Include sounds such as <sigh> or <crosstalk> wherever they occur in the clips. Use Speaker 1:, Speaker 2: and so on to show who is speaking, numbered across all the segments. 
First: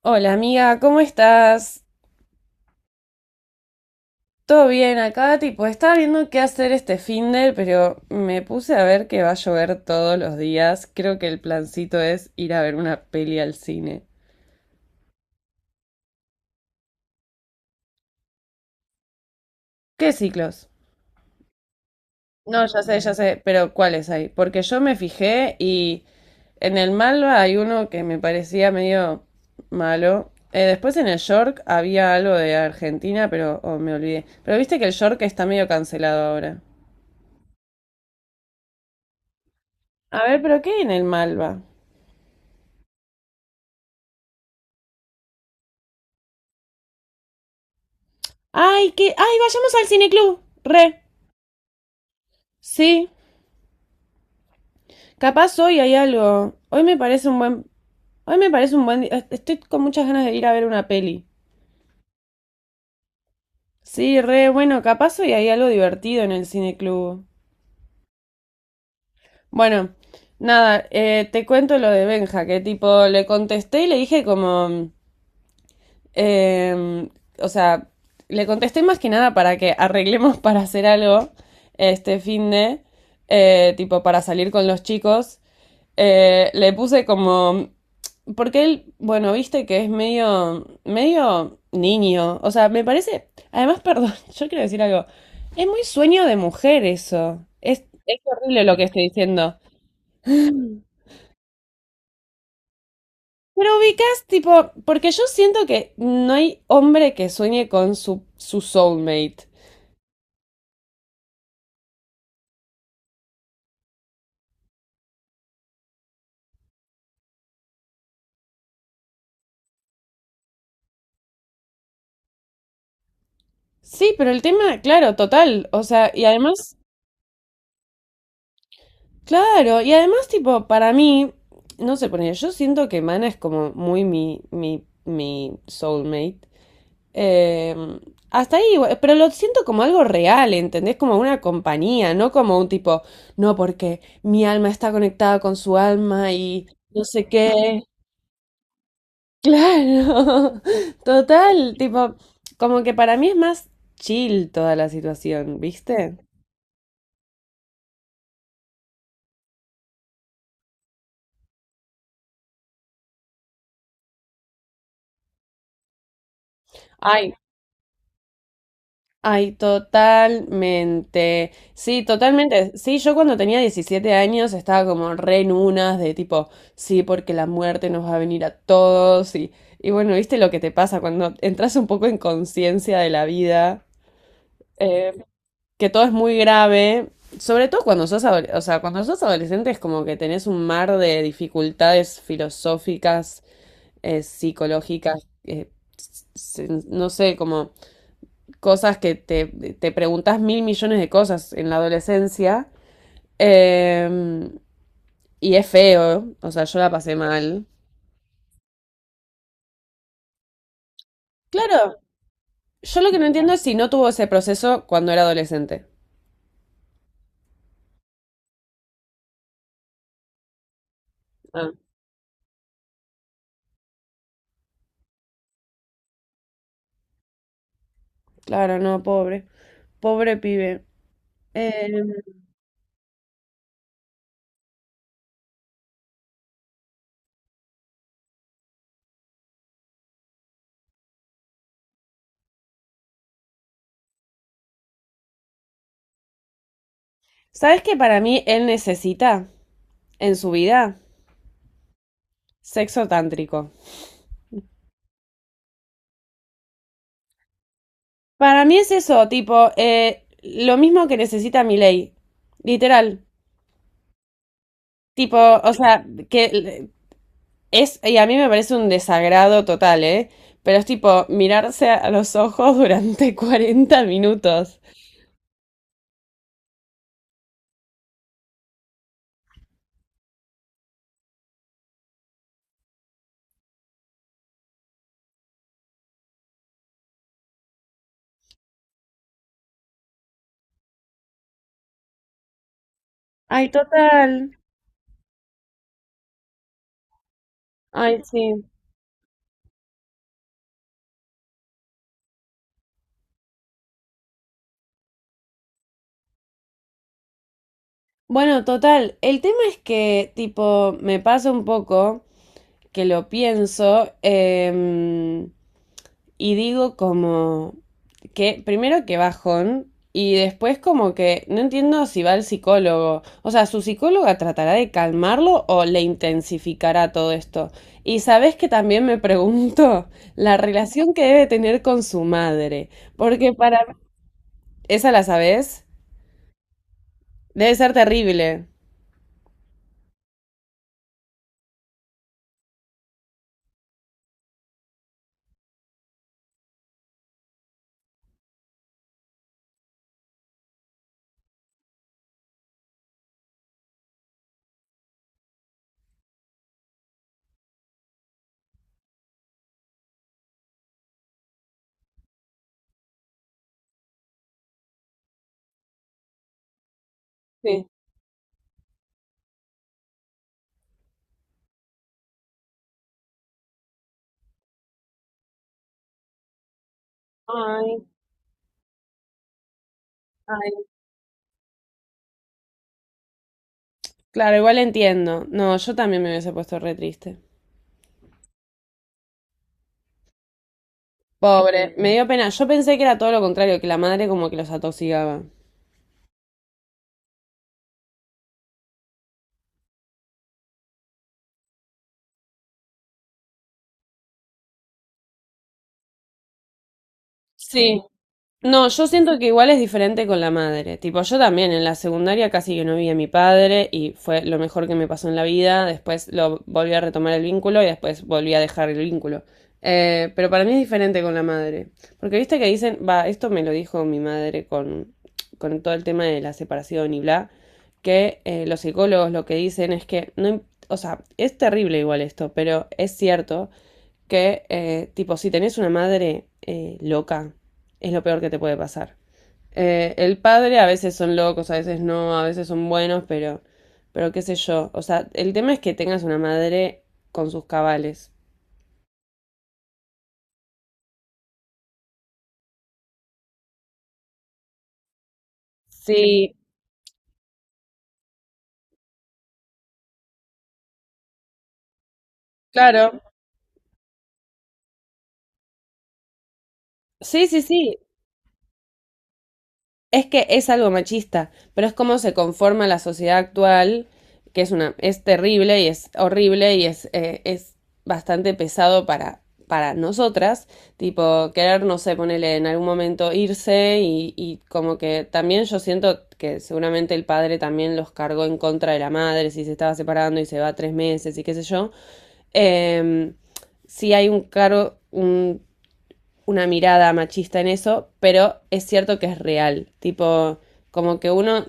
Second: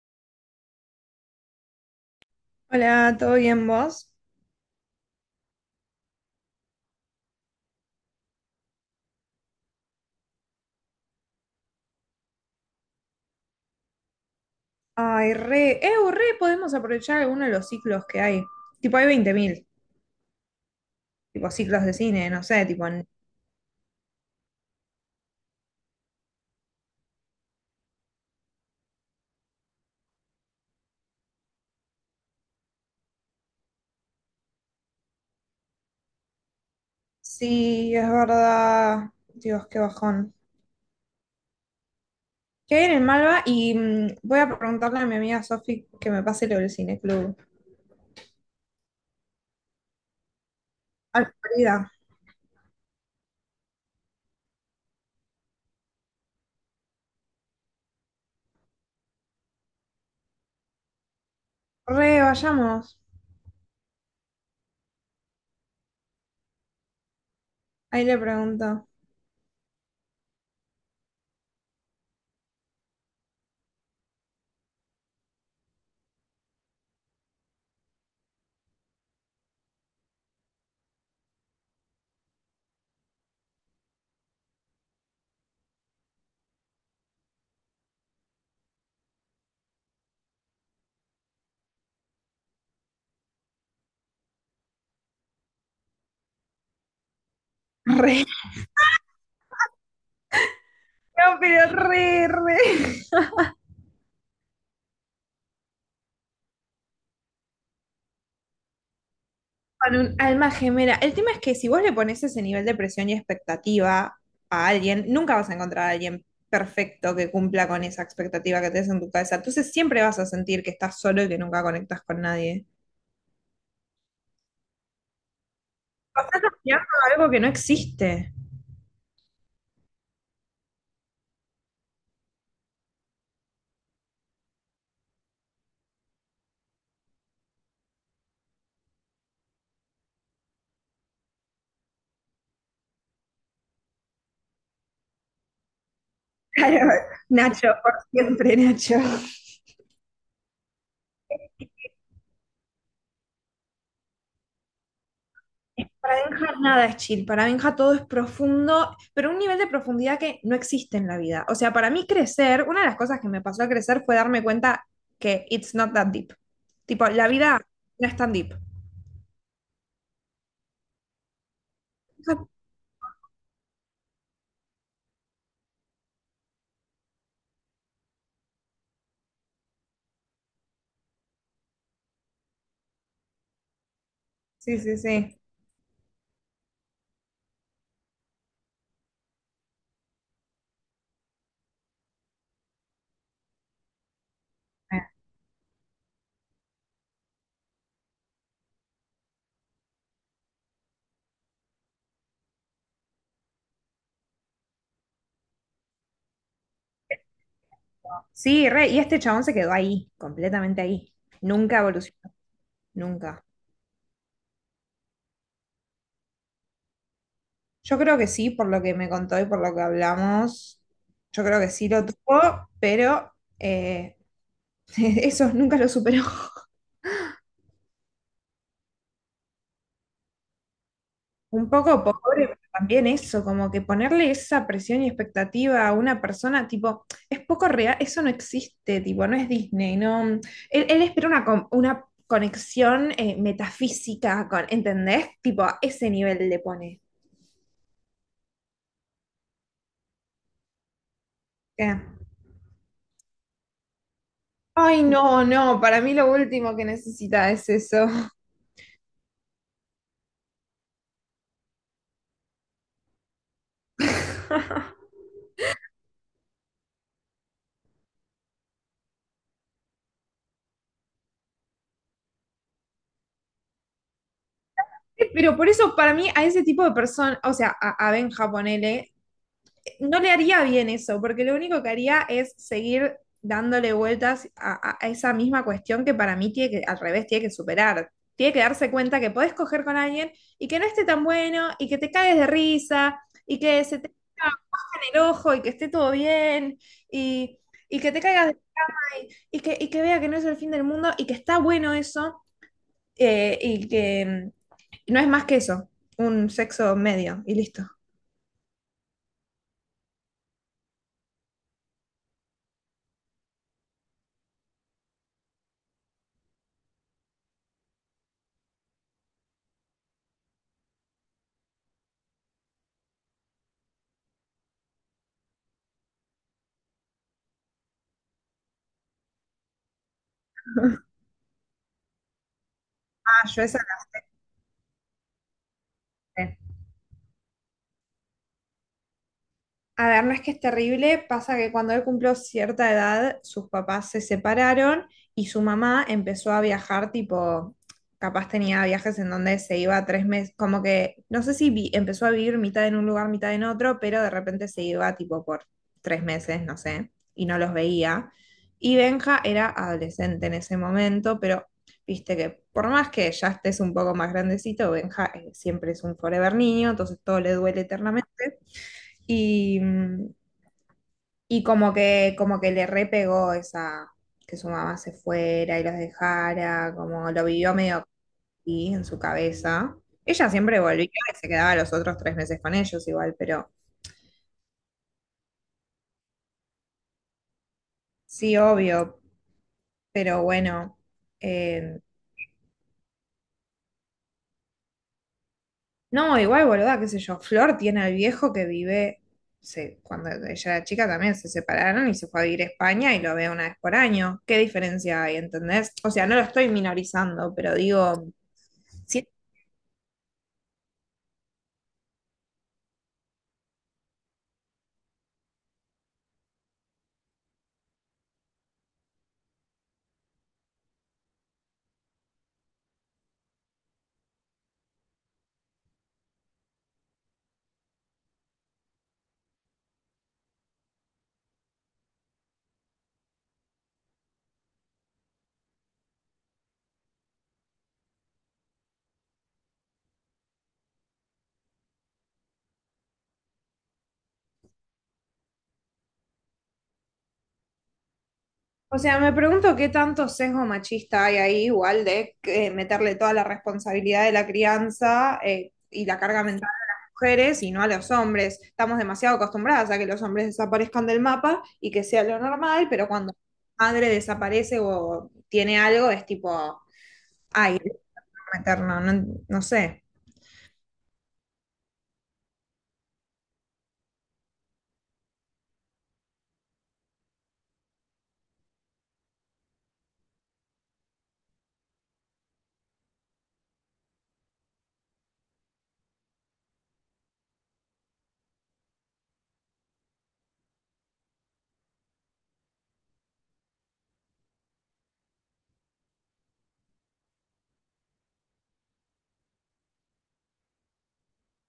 Speaker 1: Hola amiga, ¿cómo estás?
Speaker 2: Hola, ¿todo bien vos?
Speaker 1: ¿Todo bien acá? Tipo, estaba viendo qué hacer este finde, pero me puse a ver que va a llover todos los días. Creo que el plancito es ir a ver una peli al cine.
Speaker 2: Ay, re, re, podemos aprovechar alguno de los ciclos que hay. Tipo, hay 20.000,
Speaker 1: ¿Qué ciclos?
Speaker 2: tipo ciclos de cine, no
Speaker 1: No,
Speaker 2: sé,
Speaker 1: ya sé, pero ¿cuáles hay? Porque yo me fijé y en el Malva hay uno que me parecía medio malo. Después en el York había algo de Argentina, pero oh, me olvidé. Pero viste que el York está medio cancelado ahora.
Speaker 2: Sí, es verdad. Dios, qué
Speaker 1: A
Speaker 2: bajón.
Speaker 1: ver, ¿pero qué hay en el Malva?
Speaker 2: ¿Qué hay en el Malva? Y voy a preguntarle a mi amiga Sofi que me pase lo del cineclub.
Speaker 1: Ay, ay, vayamos al cineclub. Re.
Speaker 2: Ay, querida.
Speaker 1: Sí. Capaz hoy hay algo. Hoy me parece un buen día. Estoy con muchas ganas de ir a ver una peli.
Speaker 2: Re, vayamos.
Speaker 1: Sí, re, bueno, capaz hoy hay algo divertido en el cineclub.
Speaker 2: Ahí le pregunto.
Speaker 1: Bueno, nada, te cuento lo de Benja, que tipo le contesté y le dije como, em, o sea, le contesté más que nada para que arreglemos <laughs> para hacer algo este fin de, tipo para salir con los chicos. Le puse como. Porque él, bueno, viste que es medio, medio niño. O sea, me parece. Además, perdón, <laughs> yo quiero decir algo. Es muy sueño de mujer eso. Es,
Speaker 2: <laughs>
Speaker 1: es
Speaker 2: Re.
Speaker 1: horrible lo que estoy diciendo.
Speaker 2: No, pero re, re.
Speaker 1: Pero ubicas, tipo, porque yo siento que no hay hombre que sueñe con su soulmate.
Speaker 2: Con un alma gemela. El tema es que si vos le pones ese nivel de presión y expectativa a alguien, nunca vas a encontrar a alguien perfecto que cumpla con esa expectativa que tenés en tu cabeza. Entonces siempre vas a sentir que estás solo y que nunca conectas con nadie.
Speaker 1: Sí, pero el tema, claro, total. O sea,
Speaker 2: O
Speaker 1: y
Speaker 2: estás
Speaker 1: además.
Speaker 2: aspirando a algo que no existe.
Speaker 1: Claro, y además, tipo, para mí, no sé, yo siento que Mana es como muy mi soulmate. Eh, Hasta ahí, igual, pero lo siento como algo real, ¿entendés? Como una compañía, no como un tipo, no, porque mi alma está conectada con su alma y
Speaker 2: Claro,
Speaker 1: no sé
Speaker 2: Nacho,
Speaker 1: qué.
Speaker 2: por siempre, Nacho.
Speaker 1: Claro, <laughs> total, tipo, como que para mí es más chill toda la situación,
Speaker 2: Para
Speaker 1: ¿viste?
Speaker 2: Benja nada es chill, para Benja todo es profundo, pero un nivel de profundidad que no existe en la vida. O sea, para mí crecer, una de las cosas que me pasó a crecer fue darme cuenta que it's not that deep. Tipo, la
Speaker 1: Ay,
Speaker 2: vida no es tan deep.
Speaker 1: ay, totalmente. Sí, totalmente. Sí, yo cuando tenía 17 años estaba como re en unas de tipo, sí, porque la muerte nos va a venir a todos. Y bueno, viste lo que te pasa cuando entras un poco en conciencia de la vida,
Speaker 2: Sí, sí,
Speaker 1: eh,
Speaker 2: sí.
Speaker 1: que todo es muy grave. Sobre todo cuando sos, o sea, cuando sos adolescente es como que tenés un mar de dificultades filosóficas, psicológicas, no sé, como cosas que te preguntas mil millones de cosas en la adolescencia. Eh, y es feo, o sea, yo la pasé mal.
Speaker 2: Sí, re, y este chabón se quedó ahí, completamente ahí. Nunca
Speaker 1: Claro,
Speaker 2: evolucionó,
Speaker 1: yo lo que no
Speaker 2: nunca.
Speaker 1: entiendo es si no tuvo ese proceso cuando era adolescente.
Speaker 2: Yo creo que sí, por lo que me contó y por lo que hablamos, yo creo que
Speaker 1: Ah,
Speaker 2: sí lo tuvo, pero eh, <laughs> eso nunca lo superó.
Speaker 1: claro, no, pobre. Pobre pibe.
Speaker 2: Un
Speaker 1: Eh,
Speaker 2: poco pobre, pero también eso, como que ponerle esa presión y expectativa a una persona, tipo, es poco real, eso no existe, tipo, no es Disney, no. Él espera una, una conexión metafísica con, ¿entendés? Tipo, a ese nivel le pone.
Speaker 1: ¿Sabes que para mí él necesita en su vida?
Speaker 2: Eh.
Speaker 1: Sexo tántrico.
Speaker 2: Ay, no, no, para mí lo último que necesita es eso.
Speaker 1: Para mí es eso, tipo, lo mismo que necesita mi ley. Literal. Tipo,
Speaker 2: <laughs>
Speaker 1: o sea, que es, y a mí me parece un desagrado total, ¿eh? Pero es tipo mirarse a los ojos durante <laughs> 40 minutos.
Speaker 2: Pero por eso, para mí, a ese tipo de persona, o sea, a Benja, ponele, no le haría bien eso, porque lo único que haría es seguir dándole vueltas a esa misma cuestión que para mí tiene que, al revés, tiene que superar. Tiene que darse cuenta que podés coger con alguien y que no esté tan bueno y que te caes de risa y
Speaker 1: Ay,
Speaker 2: que se te
Speaker 1: total.
Speaker 2: caiga en el ojo y que esté todo bien y, y que te
Speaker 1: Ay,
Speaker 2: caigas de
Speaker 1: sí.
Speaker 2: y que vea que no es el fin del mundo y que está bueno eso y que no es más que eso, un sexo medio y listo.
Speaker 1: Bueno, total, el tema es que, tipo, me pasa un poco que lo pienso, y digo como que primero que bajón y después como que no entiendo si va al psicólogo. O sea, su psicóloga tratará de calmarlo o le intensificará todo esto. Y sabes que también me pregunto <laughs> la relación que debe tener con su madre,
Speaker 2: Ah,
Speaker 1: porque
Speaker 2: yo esa
Speaker 1: para esa la sabes,
Speaker 2: la sé.
Speaker 1: debe ser terrible.
Speaker 2: A ver, no es que es terrible, pasa que cuando él cumplió cierta edad, sus papás se separaron y su mamá empezó a viajar, tipo, capaz tenía viajes en donde se iba 3 meses, como que, no sé si vi- empezó a vivir mitad en un lugar, mitad en otro, pero de repente se iba, tipo, por 3 meses, no sé, y no los veía. Y Benja era adolescente en ese momento, pero viste que por más que ya estés un poco más grandecito, Benja siempre es un forever niño, entonces todo le duele
Speaker 1: Sí.
Speaker 2: eternamente. Y y como que le repegó esa, que su mamá se fuera y los dejara, como lo vivió medio
Speaker 1: Ay,
Speaker 2: así en su cabeza. Ella siempre
Speaker 1: ay.
Speaker 2: volvía y se quedaba los otros 3 meses con ellos igual, pero
Speaker 1: Claro, igual entiendo. No, yo también me hubiese puesto re triste.
Speaker 2: sí, obvio, pero bueno.
Speaker 1: Pobre,
Speaker 2: eh,
Speaker 1: me dio pena. Yo pensé que era todo lo contrario, que la madre como que los atoxigaba.
Speaker 2: no, igual, boluda, qué sé yo, Flor tiene al viejo que vive, cuando ella era chica también se separaron y se fue a vivir a España y lo ve una vez por año. ¿Qué diferencia hay, entendés? O sea, no lo estoy minorizando, pero
Speaker 1: Sí,
Speaker 2: digo...
Speaker 1: no, yo
Speaker 2: Sí,
Speaker 1: siento que igual es diferente con la madre. Tipo, yo también en la secundaria casi que no vi a mi padre y fue lo mejor que me pasó en la vida. Después lo volví a retomar el vínculo y después volví a dejar el vínculo. Pero para mí es diferente con la madre. Porque viste que dicen, va, esto me lo dijo mi madre con todo el tema de la separación y bla, que los psicólogos lo que dicen es que no, o sea, es terrible igual esto, pero es cierto que, tipo, si tenés una madre loca, es lo peor que te puede pasar. El padre a veces son locos, a veces no, a veces son buenos, pero qué sé yo. O sea, el tema es que tengas una madre con sus cabales.
Speaker 2: o sea, me pregunto qué tanto sesgo machista hay ahí, igual de meterle toda la responsabilidad de la crianza y la carga
Speaker 1: Sí,
Speaker 2: mental a las mujeres y no a los hombres. Estamos demasiado acostumbradas a que los hombres desaparezcan del mapa y que sea lo normal, pero
Speaker 1: claro.
Speaker 2: cuando la madre desaparece o tiene algo, es tipo,
Speaker 1: Sí, sí,
Speaker 2: ay, no
Speaker 1: sí.
Speaker 2: meternos, no, no sé.
Speaker 1: Es que es algo machista, pero es como se conforma la sociedad actual, que es una, es terrible y es horrible y es bastante pesado para nosotras, tipo querer, no sé, ponerle en algún momento irse y como que también yo siento que seguramente el padre también los cargó en contra de la madre, si se estaba separando y se va 3 meses y qué sé yo. Eh, sí hay un cargo, un una mirada machista en eso, pero es cierto que es real. Tipo, como que uno,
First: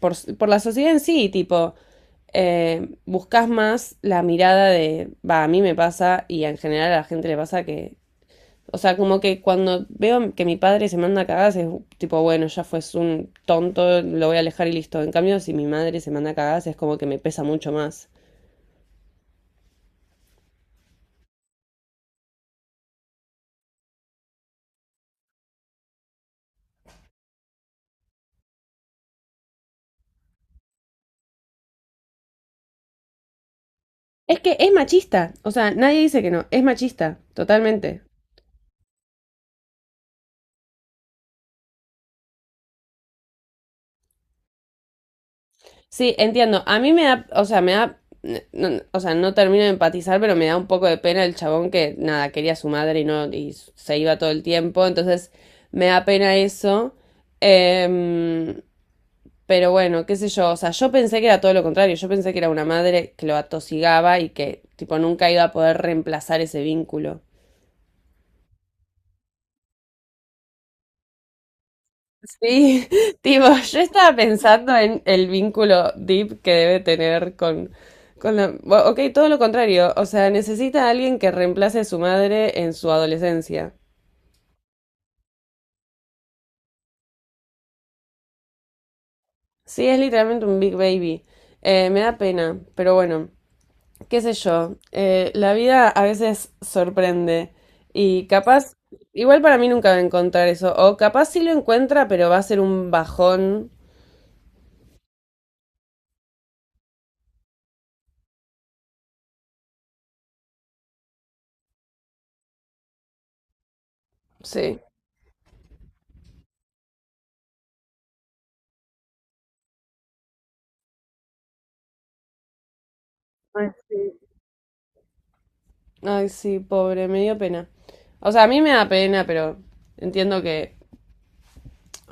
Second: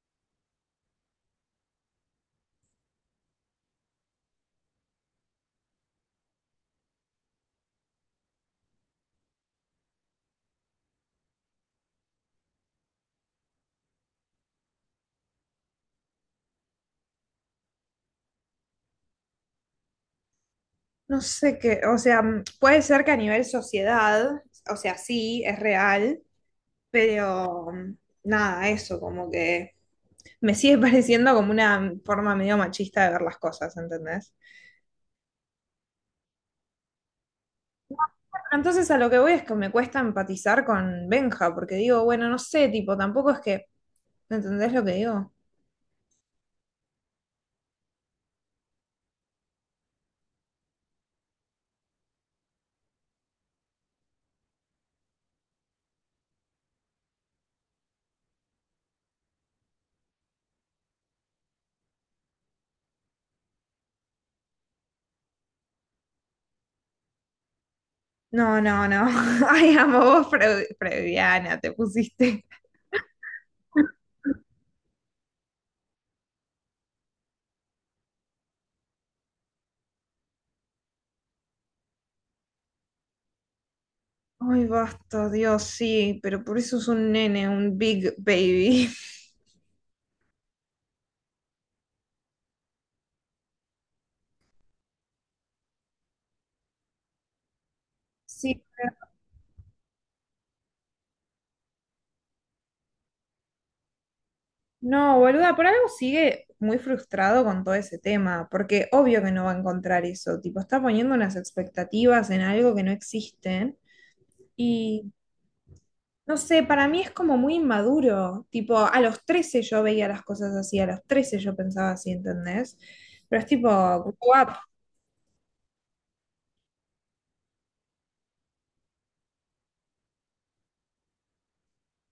Speaker 1: por la sociedad en sí, tipo, buscas más la mirada de, va, a mí me pasa y en general a la gente le pasa que, o sea, como que cuando veo que mi padre se manda cagadas es tipo, bueno, ya fue un tonto, lo voy a alejar y listo. En cambio, si mi madre se manda cagadas es como que me pesa mucho más.
Speaker 2: No sé qué, o sea, puede ser que a nivel sociedad, o sea, sí, es real, pero nada, eso, como que me sigue <laughs> pareciendo como una forma medio machista de ver las cosas, ¿entendés?
Speaker 1: Es que es machista, o sea, nadie dice que no, es machista, totalmente.
Speaker 2: Entonces a lo que voy es que me cuesta empatizar con Benja, porque digo, bueno, no sé, tipo, tampoco es que, ¿entendés lo que digo?
Speaker 1: Sí, entiendo. A mí me da, o sea, me da, o sea, no termino de empatizar, pero me da un poco de pena el chabón que nada, quería a su madre y no, y se iba todo el tiempo. Entonces, me da pena eso. Em, pero bueno, qué sé yo. O sea, yo pensé que era todo lo contrario. Yo pensé que era una madre que lo atosigaba y que, tipo, nunca iba a poder reemplazar ese vínculo.
Speaker 2: No, no, no. <laughs> Ay, amo, vos freudiana te pusiste. <laughs>
Speaker 1: Sí, <laughs> tipo, yo estaba pensando en el vínculo deep que debe tener con la, bueno, ok, todo lo contrario, o sea, necesita a alguien que reemplace a su madre en su adolescencia.
Speaker 2: Ay, basta, Dios, sí, pero por eso es un nene, un big baby. <laughs>
Speaker 1: Sí, es literalmente un big baby. Me da pena, pero bueno, qué sé yo. La vida a veces sorprende y
Speaker 2: Sí,
Speaker 1: capaz, igual para mí nunca va a encontrar eso, o capaz sí lo encuentra, pero va a ser un bajón.
Speaker 2: no, boluda, por algo sigue muy frustrado con todo ese tema, porque obvio que no va a encontrar eso, tipo, está poniendo unas expectativas en algo que no existen
Speaker 1: Sí.
Speaker 2: y no sé, para mí es como muy inmaduro, tipo, a los 13 yo veía las cosas así, a los 13 yo pensaba así, ¿entendés? Pero es
Speaker 1: Ay,
Speaker 2: tipo, grow.
Speaker 1: sí. Ay, sí, pobre, me dio pena. O sea, a mí me da pena, pero entiendo que.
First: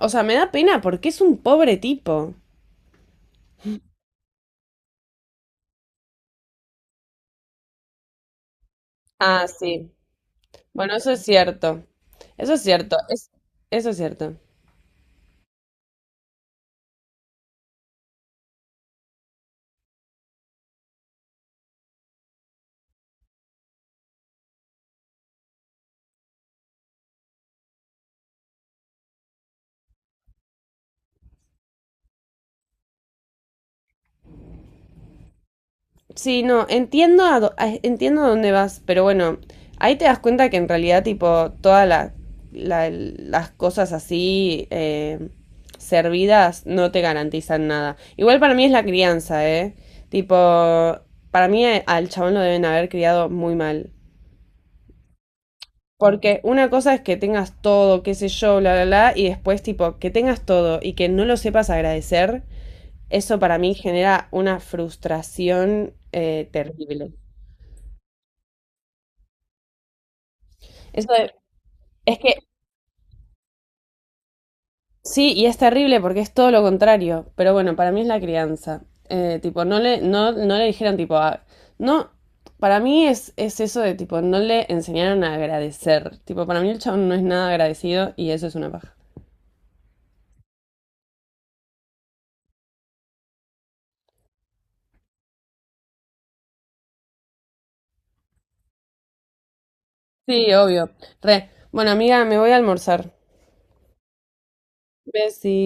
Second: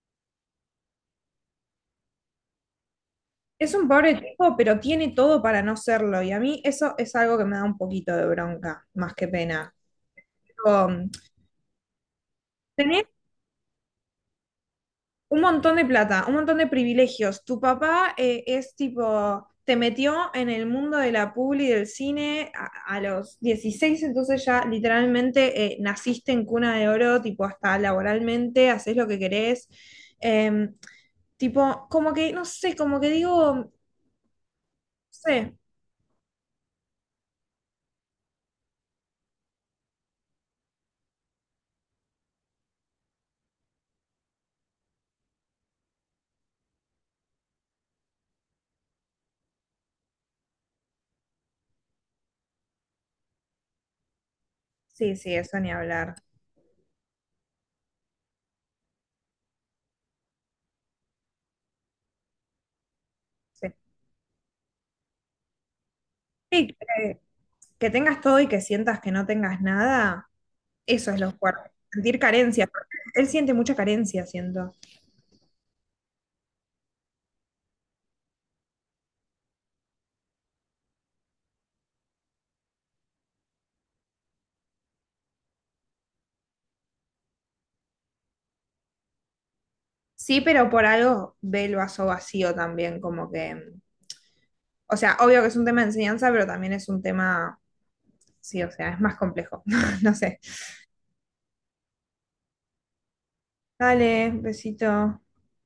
Speaker 1: O sea, me da pena porque es un pobre tipo.
Speaker 2: Es un pobre tipo, pero tiene todo para no serlo y a mí eso es algo que me da un poquito de bronca, más que
Speaker 1: Ah,
Speaker 2: pena.
Speaker 1: sí.
Speaker 2: Tipo,
Speaker 1: Bueno, eso es cierto. Eso es cierto.
Speaker 2: tenés
Speaker 1: Eso es cierto.
Speaker 2: un montón de plata, un montón de privilegios. Tu papá es tipo, te metió en el mundo de la publi y del cine a los 16 entonces ya literalmente naciste en cuna de oro, tipo hasta laboralmente, haces lo que querés. Em, tipo, como que, no sé, como que digo, no sé,
Speaker 1: Sí, no, entiendo entiendo a dónde vas, pero bueno, ahí te das cuenta que en realidad, tipo, todas las cosas así servidas no te garantizan nada. Igual para mí es la crianza, ¿eh? Tipo, para mí al chabón lo deben haber criado muy mal.
Speaker 2: sí, sí, eso ni hablar.
Speaker 1: Porque una cosa es que tengas todo, qué sé yo, bla, bla, bla, y después, tipo, que tengas todo y que no lo sepas agradecer, eso para
Speaker 2: Sí,
Speaker 1: mí genera una frustración
Speaker 2: sí,
Speaker 1: terrible.
Speaker 2: que tengas todo y que sientas que no tengas nada, eso
Speaker 1: Eso
Speaker 2: es lo
Speaker 1: de-
Speaker 2: fuerte, sentir
Speaker 1: Es que
Speaker 2: carencia. Él siente mucha carencia, siento.
Speaker 1: sí, y es terrible porque es todo lo contrario. Pero bueno, para mí es la crianza. Tipo, no le, no, no le dijeron, tipo, no. Para mí es eso de tipo, no le enseñaron a agradecer. Tipo, para mí el chabón no es nada agradecido y eso es una paja.
Speaker 2: Sí, pero por algo ve el vaso vacío también, como que, o sea, obvio que es un tema de enseñanza, pero también es un tema, sí, o sea, es más complejo. <laughs> No sé.
Speaker 1: Sí, obvio. Re. Bueno, amiga, me voy a almorzar.
Speaker 2: Dale, besito.
Speaker 1: Besi.